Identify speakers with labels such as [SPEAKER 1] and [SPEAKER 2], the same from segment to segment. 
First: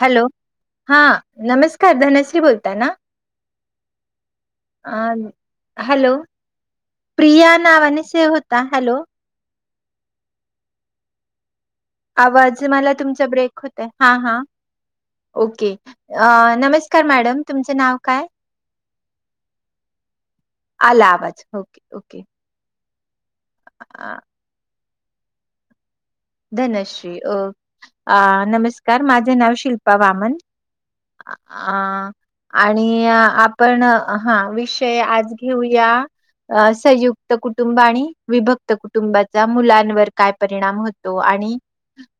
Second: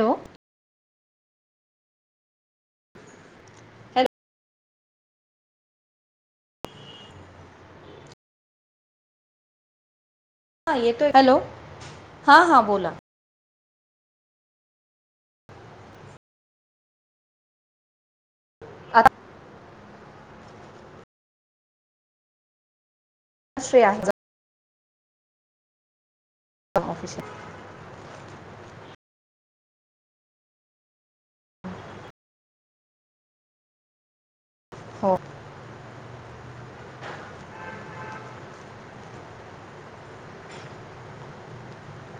[SPEAKER 1] Hello हा नमस्कार धनश्री बोलता ना
[SPEAKER 2] हॅलो
[SPEAKER 1] अ हॅलो प्रिया नावाने सेव होता हॅलो
[SPEAKER 2] हा येतोय हॅलो हां
[SPEAKER 1] आवाज
[SPEAKER 2] हां बोला
[SPEAKER 1] मला तुमचा ब्रेक होतय हा हां ओके नमस्कार मॅडम तुमचं नाव काय
[SPEAKER 2] ह [unintelligible]
[SPEAKER 1] आला आवाज ओके ओके
[SPEAKER 2] असे आहे
[SPEAKER 1] अं,
[SPEAKER 2] ऑफिस
[SPEAKER 1] धनश्री ओ आ नमस्कार माझं नाव शिल्पा वामन अ आणि आपण हा विषय
[SPEAKER 2] हो
[SPEAKER 1] आज ठिऊया अ संयुक्त कुटुंब आणि विभक्त कुटुंबाचा मुलांवर काय परिणाम होत तो आणि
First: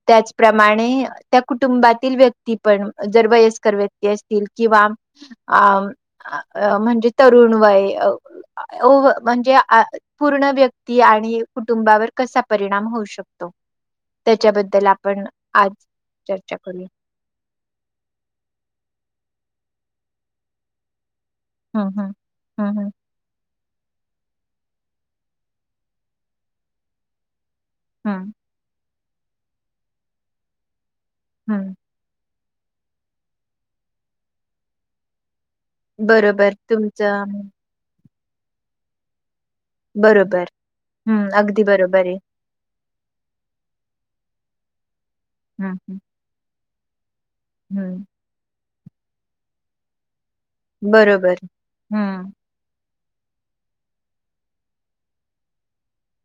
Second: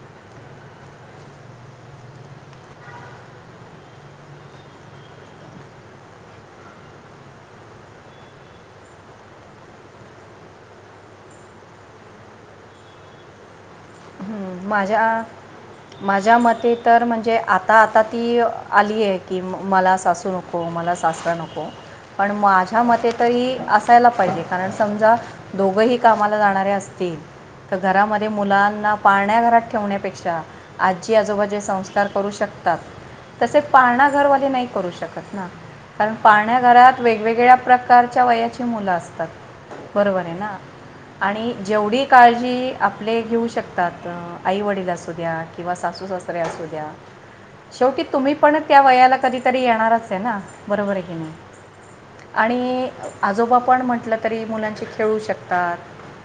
[SPEAKER 1] त्याचप्रमाणे त्या कुटुंबातील व्यक्ती पण जर वयस कर व्यक्ती असतील किंवा आम अ... म्हणजे तरुण वय ओ म्हणजे पूर्ण व्यक्ती आणि कुटुंबावर कसा परिणाम होऊ शकतो तो
[SPEAKER 2] माझ्या माझ्या
[SPEAKER 1] चर्चा
[SPEAKER 2] मते
[SPEAKER 1] करूया
[SPEAKER 2] तर म्हणजे आत आता आता ती आली आहे की म मला सासू नको मला सासरा नको
[SPEAKER 1] हा हा
[SPEAKER 2] पण माझ्या मते तरी असायला पाहिजे कारण समजा दोघंही कामाला जाणारे असतील तर
[SPEAKER 1] हम्म
[SPEAKER 2] घरामध्ये मुलांना पाण्याघरात ठेवण्यापेक्षा आजी आजोबाजे
[SPEAKER 1] हं
[SPEAKER 2] संस्कार करू शक तात तसे पाारणा घरवाले नाही करू शकत ना कारण
[SPEAKER 1] बरोबर
[SPEAKER 2] पाळन्या घरात
[SPEAKER 1] तुमचं
[SPEAKER 2] वेगवेगळ्या प्रकारच्या वयाची मुलं असतात बरोबर आहे ना
[SPEAKER 1] हं
[SPEAKER 2] आणि
[SPEAKER 1] अगदी
[SPEAKER 2] जेवढी
[SPEAKER 1] बरोबर आहे.
[SPEAKER 2] काळजी आपले घेऊ शकतात आईवडील असू द्या किंवा
[SPEAKER 1] हं, हं,
[SPEAKER 2] सासू सासऱ्या असू द्या शेवटी
[SPEAKER 1] हं
[SPEAKER 2] तुम्ही पण त्या वयाला कधीतरी येणारच आहे ना बरोबर आहे की नाही
[SPEAKER 1] हं,
[SPEAKER 2] आणि आजोबा पण म्हटलं तरी मुलांचे खेळू शकतात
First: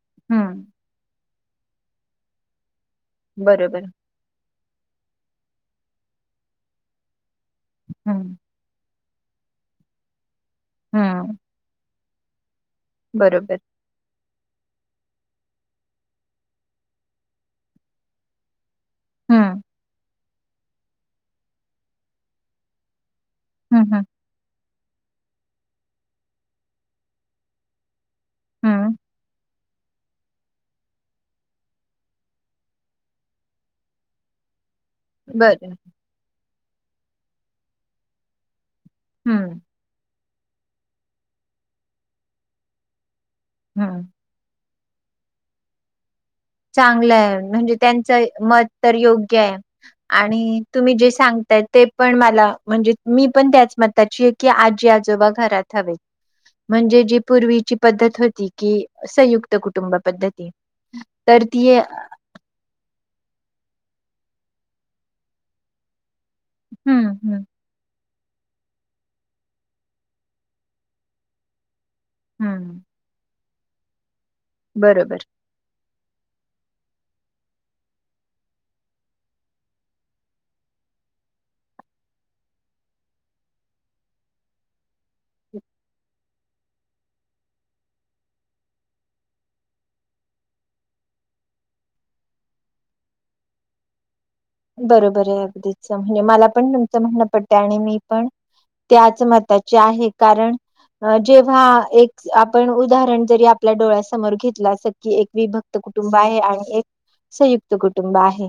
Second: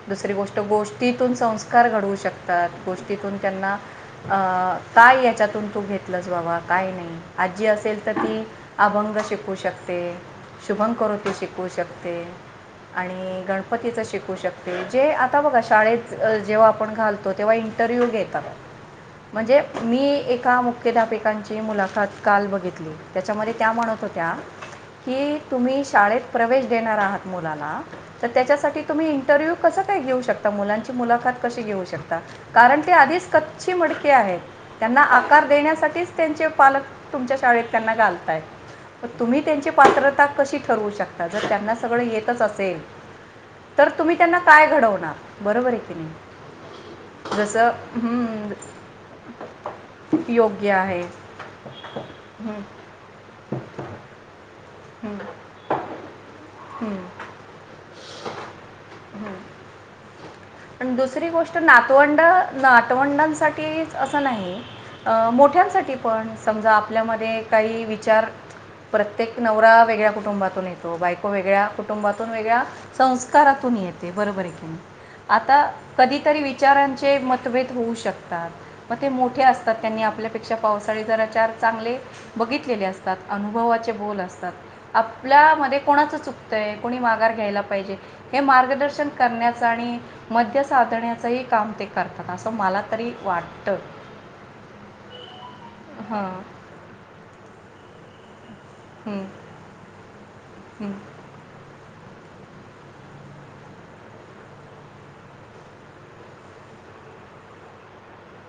[SPEAKER 2] दुसरी गोष्ट
[SPEAKER 1] हं
[SPEAKER 2] गोष्ट गोष्टीतून संस्कार घडवू शकतात गोष्टीतून त्यांना
[SPEAKER 1] बरोबर.
[SPEAKER 2] अ काय याच्यातून तू घेतलंस बाबा काय नाही आजी असेल तर
[SPEAKER 1] हं,
[SPEAKER 2] ती अभंग शिकू शकते शुभम करोती
[SPEAKER 1] हं
[SPEAKER 2] शिकू शकते आणि
[SPEAKER 1] बरोबर.
[SPEAKER 2] गणपतीचं शिकू शकते जे आता बघा शाळेत जेव्हा आपण घालतो तेव्हा इंटरव्यू घेतात
[SPEAKER 1] हं,
[SPEAKER 2] म्हणजे मी एका मुख एकमेकांचे मुलाखत काल बघितली त्याच्यामध्ये त्या
[SPEAKER 1] हं,
[SPEAKER 2] म्हणत
[SPEAKER 1] हं,
[SPEAKER 2] होत्या की तुम्ही शाळेत प्रवेश देणार आहात मुलाला तर त्याच्यासाठी
[SPEAKER 1] हं
[SPEAKER 2] तुम्ही इंटरव्यू कसं काय घेऊ शकता मुलांची मुलाखत कशी घेऊ शकता कारण ते आधीच कच्ची मडके आहेत त्यांना आकार
[SPEAKER 1] बरं.
[SPEAKER 2] देण्यासाठी त्यांचे पालक तुमच्या शाळेत त्यांना घालताय तुम्ही
[SPEAKER 1] हं,
[SPEAKER 2] त्यांची पात्रता तशी ठरू शकता जर त्यांना सगळे येतच असेल तर
[SPEAKER 1] हं
[SPEAKER 2] तुम्ही त्यांना काय घडवणार बरोबर आहे की नाही
[SPEAKER 1] चांगलंय
[SPEAKER 2] जसं
[SPEAKER 1] म्हणजे त्यांचं
[SPEAKER 2] हं,
[SPEAKER 1] मत तर योग्य आहे आणि
[SPEAKER 2] योग्य
[SPEAKER 1] तुम्ही
[SPEAKER 2] आहे
[SPEAKER 1] जे सांगताय ते पण मला
[SPEAKER 2] हं,
[SPEAKER 1] म्हणजे मी पण त्याच मताची आहे की आजी
[SPEAKER 2] हम्म,
[SPEAKER 1] आजोबा घरात हवे
[SPEAKER 2] हम्म,
[SPEAKER 1] म्हणजे जी पूर्वीची पद्धत होती की संयुक्त कुटुंब पद्धती
[SPEAKER 2] आणि दुसरी
[SPEAKER 1] तर
[SPEAKER 2] गोष्ट
[SPEAKER 1] ती
[SPEAKER 2] नातवंड नातवंडांसाठी अस नाही मोठ्यांसाठी पण समजा
[SPEAKER 1] हं, हं.
[SPEAKER 2] आपल्यामध्ये काही विचार प्रत्येक नवरा वेगळ्या कुटुंबातून येतो बायको वेगळ्या कुटुंबातून वेगळ्या
[SPEAKER 1] हं,
[SPEAKER 2] संस्कारातून येते बरोबर नाही
[SPEAKER 1] बरोबर
[SPEAKER 2] आता कधीतरी विचारांचे मतभेद होऊ शकतात मग ते मोठे असतात त्यांनी आपल्यापेक्षा पावसाळी जरा चार चांगले बघितलेले असतात अनुभवाचे बोल असतात आपल्यामध्ये कोणाचं चुकतंय कोणी माघार घ्यायला पाहिजे हे मार्गदर्शन करण्याच आणि मद्य साधण्याचंही काम ही ते करतात असं मला तरी वाटतं
[SPEAKER 1] बरोबर आहे अगदीच म्हणजे
[SPEAKER 2] हां
[SPEAKER 1] मला पण त्यांचं म्हणणं पडत आणि मी पण त्याच
[SPEAKER 2] हं,
[SPEAKER 1] मताचे आहे कारण
[SPEAKER 2] हं.
[SPEAKER 1] जेव्हा एक आपण उदाहरण जरी आपल्या डोळ्यासमोर घेतलं अस की एक विभक्त कुटुंब आहे आणि एक संयुक्त कुटुंब आहे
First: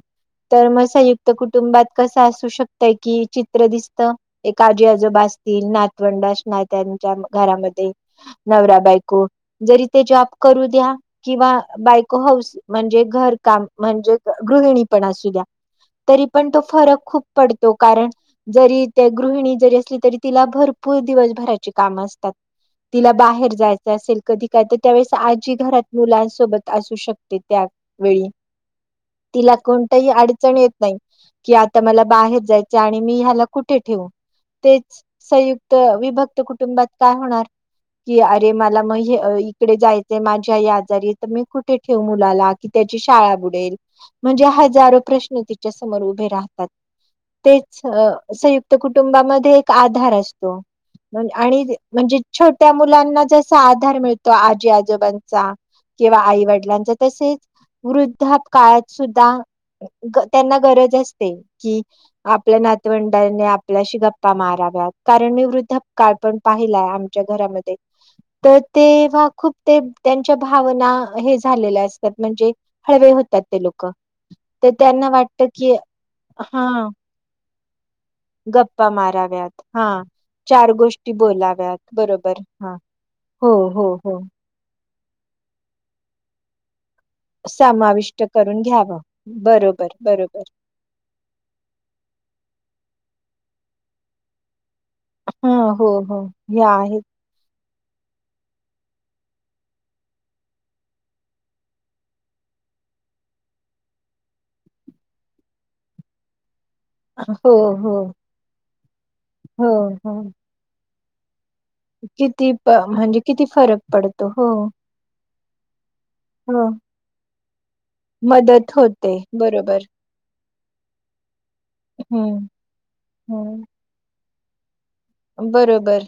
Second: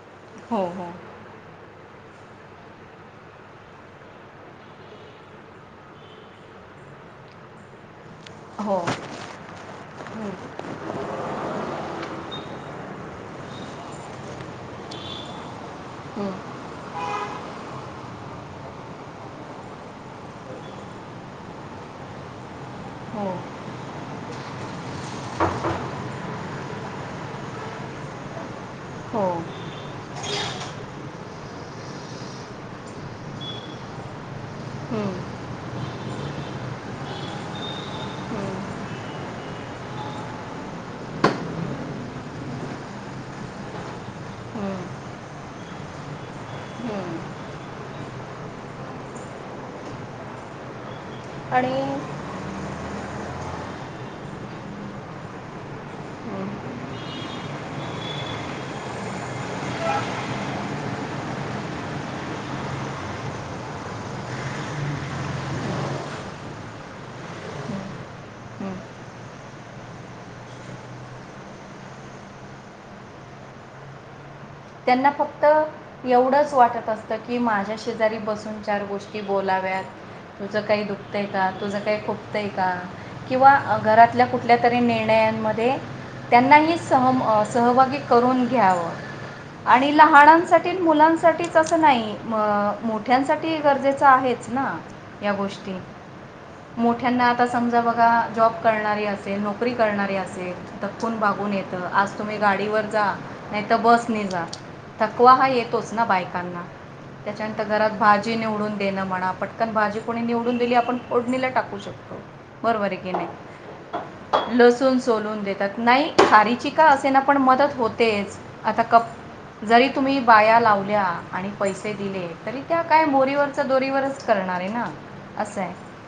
[SPEAKER 2] हो
[SPEAKER 1] तर मग
[SPEAKER 2] हो
[SPEAKER 1] कुटुंबात कसं असू शकत कि चित्र दिसत एक आजी आजोब असतील नातवंडास नात्यांच्या घरामध्ये
[SPEAKER 2] हो
[SPEAKER 1] नवरा बायको जरी ते जॉब
[SPEAKER 2] हं,
[SPEAKER 1] करू द्या किंवा बायको हऊस म्हणजे घरकाम म्हणजे गृहिणी पण असू द्या तरी
[SPEAKER 2] हं,
[SPEAKER 1] पण तो फरक खूप पडतो कारण जरी त्या गृहिणी जरी असली तरी तिला भरपूर दिवसभराची कामं असतात तिला
[SPEAKER 2] हो
[SPEAKER 1] बाहेर जायचं असेल कधी काय तर त्यावेळेस आजी घरात मुलांसोबत असू शकते त्यावेेळी
[SPEAKER 2] हो
[SPEAKER 1] तिला कोणतही अडचण येत नाही की आता मला बाहेर जायच आणि मी ह्याला कुठे ठेवू तेच
[SPEAKER 2] हं,
[SPEAKER 1] संयुक्त विभक्त कुटुंबात काय होणार की अरे
[SPEAKER 2] हं,
[SPEAKER 1] मला मग इकडे जायचं माझ्या आई आजारी तर मी कुठे ठेव मुलाला कि त्याची शाळा बुडेल म्हणजे
[SPEAKER 2] हं,
[SPEAKER 1] हजारो प्रश् तिच्या समोर उभे राहतात
[SPEAKER 2] हं.
[SPEAKER 1] तेच संयुक्त कुटुंबामध्ये एक आधार असतो आणि म्हणजे छोट्या मुलांना जसा आधार मिळतो आजी आजोबांचा किंवा आई
[SPEAKER 2] हं,
[SPEAKER 1] वडिलांचा तसेच वृद्धा काळात सुद्धा त्यांना गरज असते कि आपल्या नातवंडाने आपल्याशी गप्पा माराव्यात कारण मी वृद्धकाळ पण पाहिलाय आमच्या घरामध्ये तर
[SPEAKER 2] हं.
[SPEAKER 1] तेव्हा खूप ते त्यांच्या भावना हे झालेल्या असतात म्हणजे हळवे होतात ते लोक तर
[SPEAKER 2] त्यांना
[SPEAKER 1] वाटत
[SPEAKER 2] फक्त
[SPEAKER 1] की
[SPEAKER 2] एवढंच
[SPEAKER 1] हा
[SPEAKER 2] वाटत असतं की माझ्या शेजारी बसून चार
[SPEAKER 1] गप्पा
[SPEAKER 2] गोष्टी
[SPEAKER 1] माराव्यात
[SPEAKER 2] बोलाव्यात
[SPEAKER 1] हा
[SPEAKER 2] तुझं
[SPEAKER 1] चार
[SPEAKER 2] काही
[SPEAKER 1] गोष्टी
[SPEAKER 2] दुखतंय का
[SPEAKER 1] बोलाव्यात
[SPEAKER 2] तुझं काही
[SPEAKER 1] बरोबर
[SPEAKER 2] खुपतंय का
[SPEAKER 1] हा हो
[SPEAKER 2] किंवा
[SPEAKER 1] हो हो
[SPEAKER 2] घरातल्या कु कुठल्या तरी निर्णयांमध्ये त्यांनाही सहम सहभागी
[SPEAKER 1] समाविष्ट
[SPEAKER 2] करून घ्यावं
[SPEAKER 1] बरोबर
[SPEAKER 2] आणि
[SPEAKER 1] बरोबर
[SPEAKER 2] लहानांसाठी मुलांसाठीच असं नाही म मोठ्यांसाठी गरजेचं आहेच ना या
[SPEAKER 1] हा
[SPEAKER 2] गोष्टी
[SPEAKER 1] हो हो हे आहे
[SPEAKER 2] मोठ्याना आता समजा बघा जॉब करणारी असेल नोकरी करणारी असेल कून बाघून येत आज तुम्ही गाडीवर जा नाही तरर बस नि जा थकवा हा येतोच ना बायकांना
[SPEAKER 1] हो
[SPEAKER 2] त्याच्यानंतर घरात
[SPEAKER 1] हो
[SPEAKER 2] भाजी निवडून देणं म्हण
[SPEAKER 1] हो
[SPEAKER 2] पटकन भाजी
[SPEAKER 1] हो
[SPEAKER 2] कोणी निवडून दिली आपणोडणीला टाकू श
[SPEAKER 1] किती प
[SPEAKER 2] रोबर
[SPEAKER 1] म्हणजे किती फरक पडतो हो
[SPEAKER 2] नाही लसून सोलून देतात नाही खारी
[SPEAKER 1] हो
[SPEAKER 2] च का असे ना आपण मदत होतेच
[SPEAKER 1] मदत
[SPEAKER 2] आता कप
[SPEAKER 1] होते बरोबर
[SPEAKER 2] जरी तुम्ही बाया लावल्या आणि पैसे दिले
[SPEAKER 1] हम्म
[SPEAKER 2] तरी त्या काय
[SPEAKER 1] हम्म
[SPEAKER 2] मोरीवरच्या दोरीवरच
[SPEAKER 1] बरोबर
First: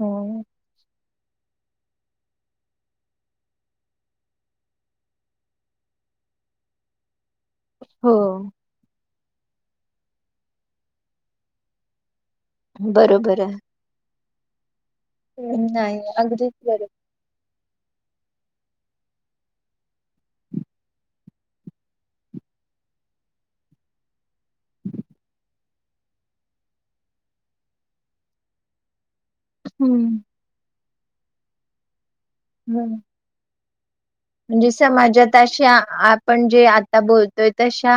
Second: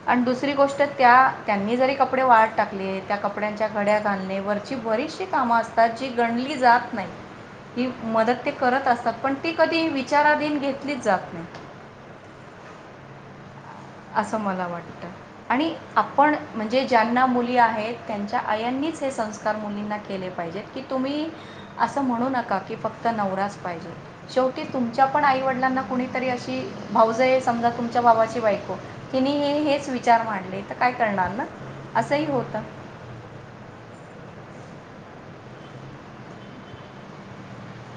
[SPEAKER 1] हम्म
[SPEAKER 2] दु गोष्ट त्या त्यांनी जरी कपडे वाट टाकले त्या कपड्यांच्या घड्या घालणे वरची बरीचशी कामं असतेात त्याची गणली जात नाही ही
[SPEAKER 1] हो
[SPEAKER 2] मदत ते करत असतात पण ती कधी विचाराधीन घेतलीच जात नाही
[SPEAKER 1] बरोबर आहे
[SPEAKER 2] असं मला वाटतं आणि
[SPEAKER 1] नाही
[SPEAKER 2] आपण
[SPEAKER 1] अगदीच
[SPEAKER 2] म्हणजे
[SPEAKER 1] बरोबर.
[SPEAKER 2] ज त्यांना मुली आहेत त्यांच्या आयांनीच हे संस्कार मुलींना केले पाहिजेत की तुम्ही असं म्हणू नका की फक्त नवराच पाहिजे शेवटी तुमच्या पण आईवडिलांना कुणीतरी अशी भाऊजय समजा तुमच्या बाबाची बायको कि हे हेच
[SPEAKER 1] हम्म.
[SPEAKER 2] विचार मांडले तर काय करणार ना असंही होत
[SPEAKER 1] हम् म्हणजे समाजात अशा आपण जे आता बोलतोय तशा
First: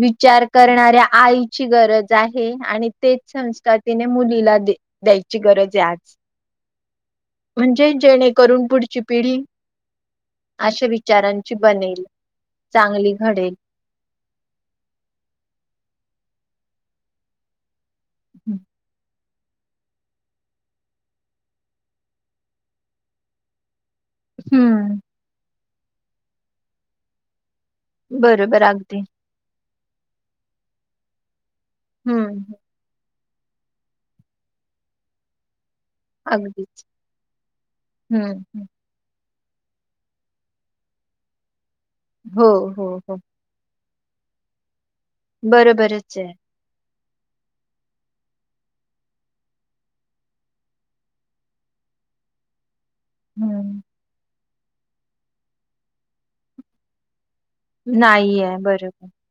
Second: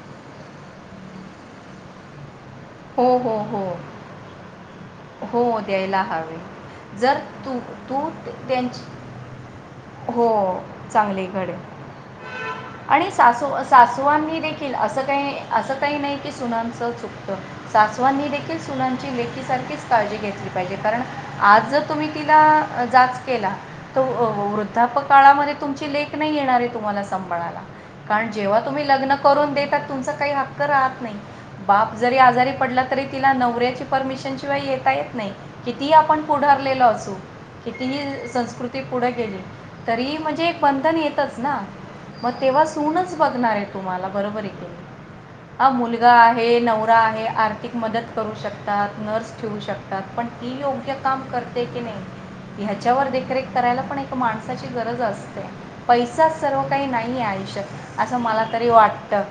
[SPEAKER 1] विचार करणाऱ्या आईची गरज आहे आणि
[SPEAKER 2] हो
[SPEAKER 1] तेच
[SPEAKER 2] हो हो
[SPEAKER 1] संस्कतीने मुलीला दे द्यायची
[SPEAKER 2] हो
[SPEAKER 1] गरज आहे
[SPEAKER 2] द्यायला
[SPEAKER 1] आज
[SPEAKER 2] हवे जर तू
[SPEAKER 1] म्हणजे
[SPEAKER 2] तू
[SPEAKER 1] जेणेकरून
[SPEAKER 2] त्यांची
[SPEAKER 1] पुढची पिढी
[SPEAKER 2] हो
[SPEAKER 1] अशा
[SPEAKER 2] चांगलीकडे
[SPEAKER 1] विचारांची बनेल.
[SPEAKER 2] आणि
[SPEAKER 1] चांगली
[SPEAKER 2] सासू
[SPEAKER 1] घडेल.
[SPEAKER 2] अस सासवांनी देखील असं काही असं काही नाही की सुनांचं चुकतं सासवांनी देखील सुलांची लेख सारखीच काळजी घेतली पाहिजे कारण आज जर तुम्ही तिला जाच केला त
[SPEAKER 1] हम्म
[SPEAKER 2] वृद्धापकाळामध्ये तुमची लेख नाही येणारे तुम्हाला संांभळायला कारण जेव्हा
[SPEAKER 1] बरोबर
[SPEAKER 2] तुम्ही
[SPEAKER 1] अगदी.
[SPEAKER 2] लग्न करून देतात तुमचा काही हक्क राहत नाही बाप जरी आजारी
[SPEAKER 1] हम्म
[SPEAKER 2] पडला तरी तिला नवऱ्याची परमिशन शिवाय येता येत नाही कितीही आपण पुढंारलेलो
[SPEAKER 1] अगदीच
[SPEAKER 2] असू
[SPEAKER 1] हम्म.
[SPEAKER 2] कितीही
[SPEAKER 1] हम्म.
[SPEAKER 2] संस्कृती पुढे गेले तरी म्हणजे एक बंधन येतंच ना मग
[SPEAKER 1] हो
[SPEAKER 2] तेव्हा
[SPEAKER 1] हो
[SPEAKER 2] सूनच
[SPEAKER 1] हो
[SPEAKER 2] बघणार आहेत तुम्हाला बरोबर मुलगा आहे नवरा आहे आर्तीिक मदत करू शकतात नर्स ठेवू शकतात पण ती योग्य काम करते की नाही ह्याच्यावर देखरेख
[SPEAKER 1] हम्म.
[SPEAKER 2] करायला पण एक माणू ची गरज असते पैसाच सर्व काही नाही आहे आयुष्यत असं
[SPEAKER 1] नाही
[SPEAKER 2] मला
[SPEAKER 1] आहे
[SPEAKER 2] तरी
[SPEAKER 1] बरोबर
[SPEAKER 2] वाटतं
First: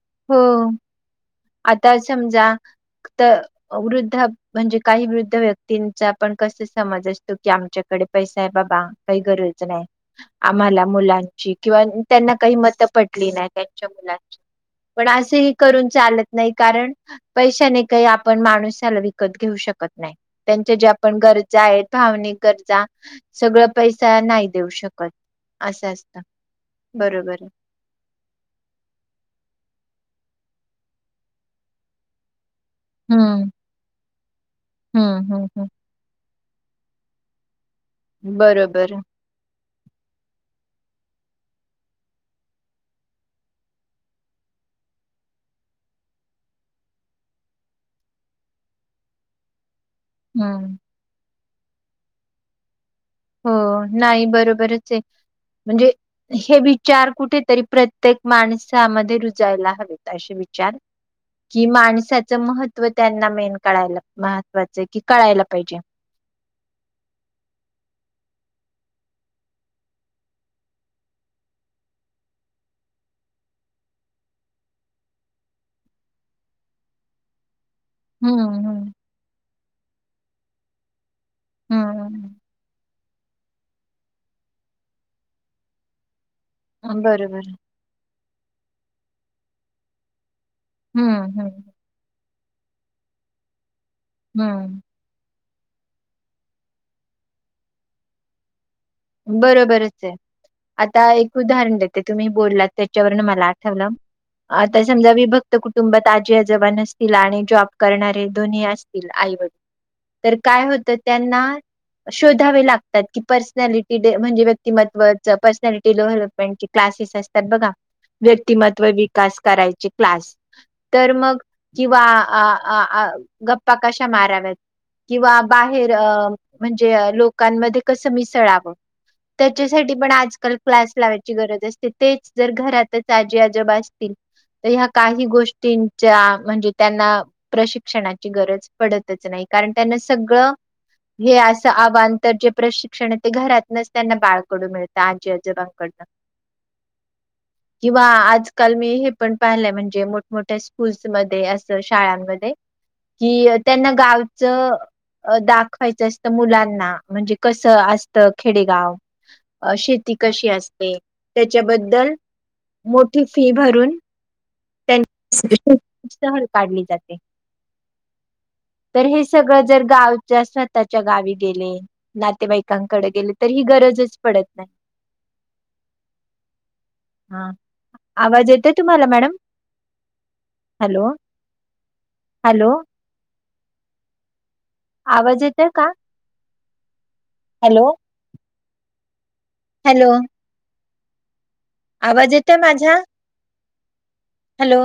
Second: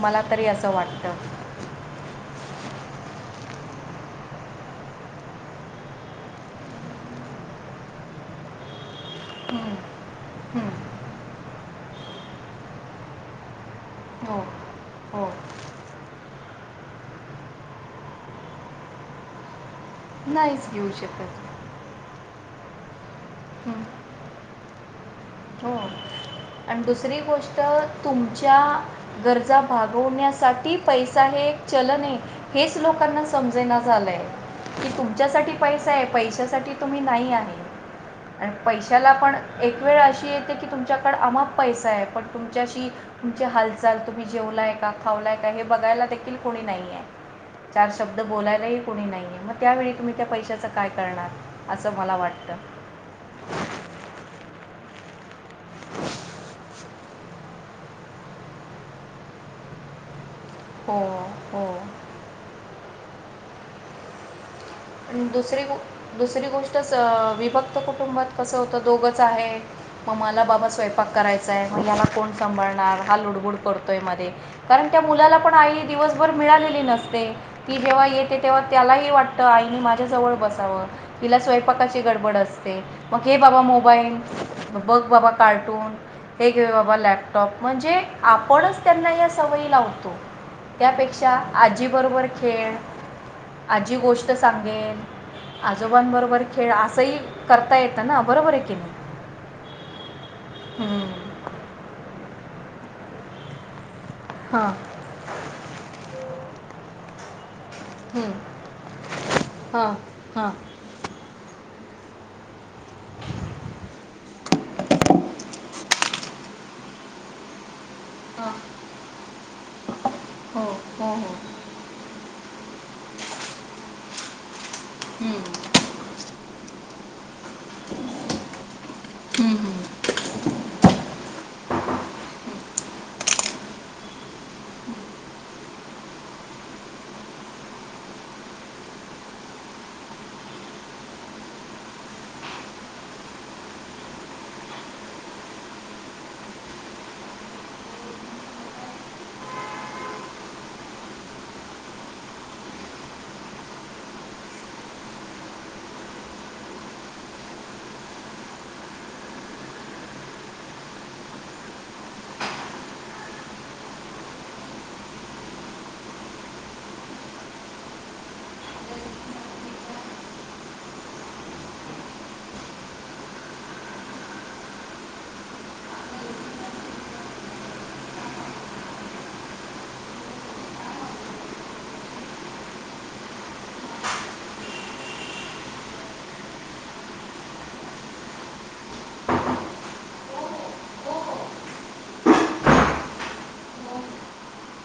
[SPEAKER 2] मला तरी
[SPEAKER 1] हो.
[SPEAKER 2] असं वाटतं
[SPEAKER 1] आता समजा तर वृद्ध म्हणजे काही वृद्ध व्यक्तींचा आपण कस समज असतो की आमच्याकडे पैसा आहे बाबा काही गरज
[SPEAKER 2] हम्म.
[SPEAKER 1] नाही
[SPEAKER 2] हं,
[SPEAKER 1] आम्हाला मुलांची किंवा त्यांना काही मतं पटली नाही. चगला.
[SPEAKER 2] हो
[SPEAKER 1] पण
[SPEAKER 2] हो
[SPEAKER 1] असेही करून चालत नाही कारण पैशाने काही आपण माणूसाला विकत घेऊ शकत. नाही
[SPEAKER 2] नाहीच
[SPEAKER 1] त्यांच्या
[SPEAKER 2] घेऊ
[SPEAKER 1] ज्या आपण
[SPEAKER 2] शकत
[SPEAKER 1] गरजा आहेत भावनिक गरजा सगळं
[SPEAKER 2] हं,
[SPEAKER 1] पैसा नाही देऊ शकत.
[SPEAKER 2] हो
[SPEAKER 1] असं असतं
[SPEAKER 2] आणि दुसरी
[SPEAKER 1] बरोबर आहे
[SPEAKER 2] गोष्ट. तुमच्या गरजा भागवण्यासाठी पैसा हे एक चलन आहे. हेच लोकांना
[SPEAKER 1] हम्म
[SPEAKER 2] समजना झालंय की
[SPEAKER 1] हम्म हम्म
[SPEAKER 2] तुमच्यासाठी
[SPEAKER 1] हम्म
[SPEAKER 2] पैसे. पैशासाठी तुम्ही नाही आहे आणि
[SPEAKER 1] बरोबर
[SPEAKER 2] पैशाला पण एक वेळ. शी येते की तुमच्याकड अमाप पैसा आहे पण तुमच्याशी. तुमची हालचाल तुम्ही जेवलाय का खावलाय का हे बघायला देखील कोणी नाहीे. चार शब्द बोलायलाही कोणी नाहीे मग त्यावेळी तुम्ही. त्या
[SPEAKER 1] हम्म
[SPEAKER 2] पैशाचं काय करणार असं मला वाटतं.
[SPEAKER 1] हो नाही बरोबरच आहे म्हणजे हे विचार कुठेतरी प्रत्येक माणसामध्ये रुजायला हवेत असे विचार
[SPEAKER 2] हो
[SPEAKER 1] कि
[SPEAKER 2] हो
[SPEAKER 1] माणसाचं महत्त्व त्यांना मेन कळायला म
[SPEAKER 2] दुसरी ग दुसरी गोष्टच विभक्त कुटुंबात कसं होतं दोघंच आहे. मग मला बाबा स्वयंपाक करायचाय म याला कोण सांभाळणार हा लुडबुड करतोय मध्ये. कारण त्या मुलाला पण आई दिवसभर मिळालेली नसते. ती जेव्हा येते
[SPEAKER 1] हम्म
[SPEAKER 2] तेव्हा
[SPEAKER 1] हम्म
[SPEAKER 2] त्यालाही वाटतं आईनी माझ्या जवळ बसावं. तिला स्वयंपाकाची गडबड
[SPEAKER 1] हम्म
[SPEAKER 2] असते मग. हे बाबा मोबाईल बघ बाबा कार्टून हे घे बाबा
[SPEAKER 1] हम्म. बरोबर
[SPEAKER 2] लॅपटॉप म्हणजे. आपणच त्यांना या सवयी लावतो त्यापेक्षा
[SPEAKER 1] हम्म हम्म
[SPEAKER 2] आजीबरोबर खेळ. आजी गोष्ट
[SPEAKER 1] हम्म
[SPEAKER 2] सांगेल. आजोबांबरोबर खेळ असंही करता येतं ना बरोबर आहे की नाही.
[SPEAKER 1] बरोबरच आहे आता एक. उदाहरण देते तुम्ही बोललात त्याच्यावरून मला आठवलं
[SPEAKER 2] हां
[SPEAKER 1] आता समजा मी बघ. कुटुंबात आजी अजबन असतील आणि जॉब करणारे
[SPEAKER 2] हां
[SPEAKER 1] दोन्ही असतील आईवडील तर
[SPEAKER 2] हां
[SPEAKER 1] काय होत. त्यांना शोधावे लागतात की पर्सनॅलिटी. म्हजे व्यक्तिमत् पर्सनॅलिटी डेव्हलपमेंट क्लासेस असतात बघा. व्यक्तिमत्व विकास करायचे क्लास
[SPEAKER 2] हो
[SPEAKER 1] तर
[SPEAKER 2] हो
[SPEAKER 1] मग. किंवा गप्पा कशा माराव्यात
[SPEAKER 2] हो हो
[SPEAKER 1] किंवा बाहेर अ. म्हणजे लोकांमध्ये कसं मिसळावं. त्याच्यासाठी पण आजकाल क्लास लावायची गरज असते तेच जर घरातच आजी आजब असतील. तर ह्या काही गोष्टींच्या म्हणजे त्यांना. प्रशिक्षणाची गरज पडतच नाही कारण त्यांना सगळं. हे असं आव्हान तरर जे प्रशिक्षण आहे ते घरात. त्यांना बाळकडून मिळतं आजी आजोबांकडनं. किंवा आजकाल मी हे पण पाहिलंय म्हणजे मोठमोठ्या स्कूल्समध्येध्ये असं शाळांमध्ये कि त्यांना गावच. अ दाखवायचं असतं मुलांना म्हणजे कसं असतं. खेडेगाव शेती कशी असते त्याच्याबद्दल. मोठी फी भरून. त्यां सहल काढली जाते तर हे सगळं जर गावच्या स्वतःच्या गावी गेले. नातेवाईकांकडे गेले तर ही गरजच पडत नाही. हा आवाज येतोय तुम्हाला मॅडम. Hello hello! आवाज येतेय का. हॅलो! हॅलो! आवाज येतेय माझ्या? हॅलो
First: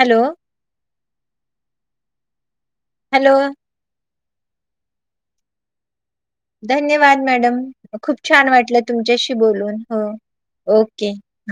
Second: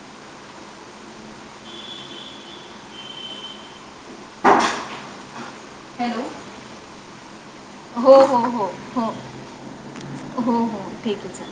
[SPEAKER 1] हॅलो हॅलो
[SPEAKER 2] हॅलो
[SPEAKER 1] धन्यवाद मॅडम खूप छान
[SPEAKER 2] हो
[SPEAKER 1] वाटलं
[SPEAKER 2] हो
[SPEAKER 1] तुमच्याशी बोलून हो
[SPEAKER 2] हो
[SPEAKER 1] ओके
[SPEAKER 2] ठीक आहे चालेल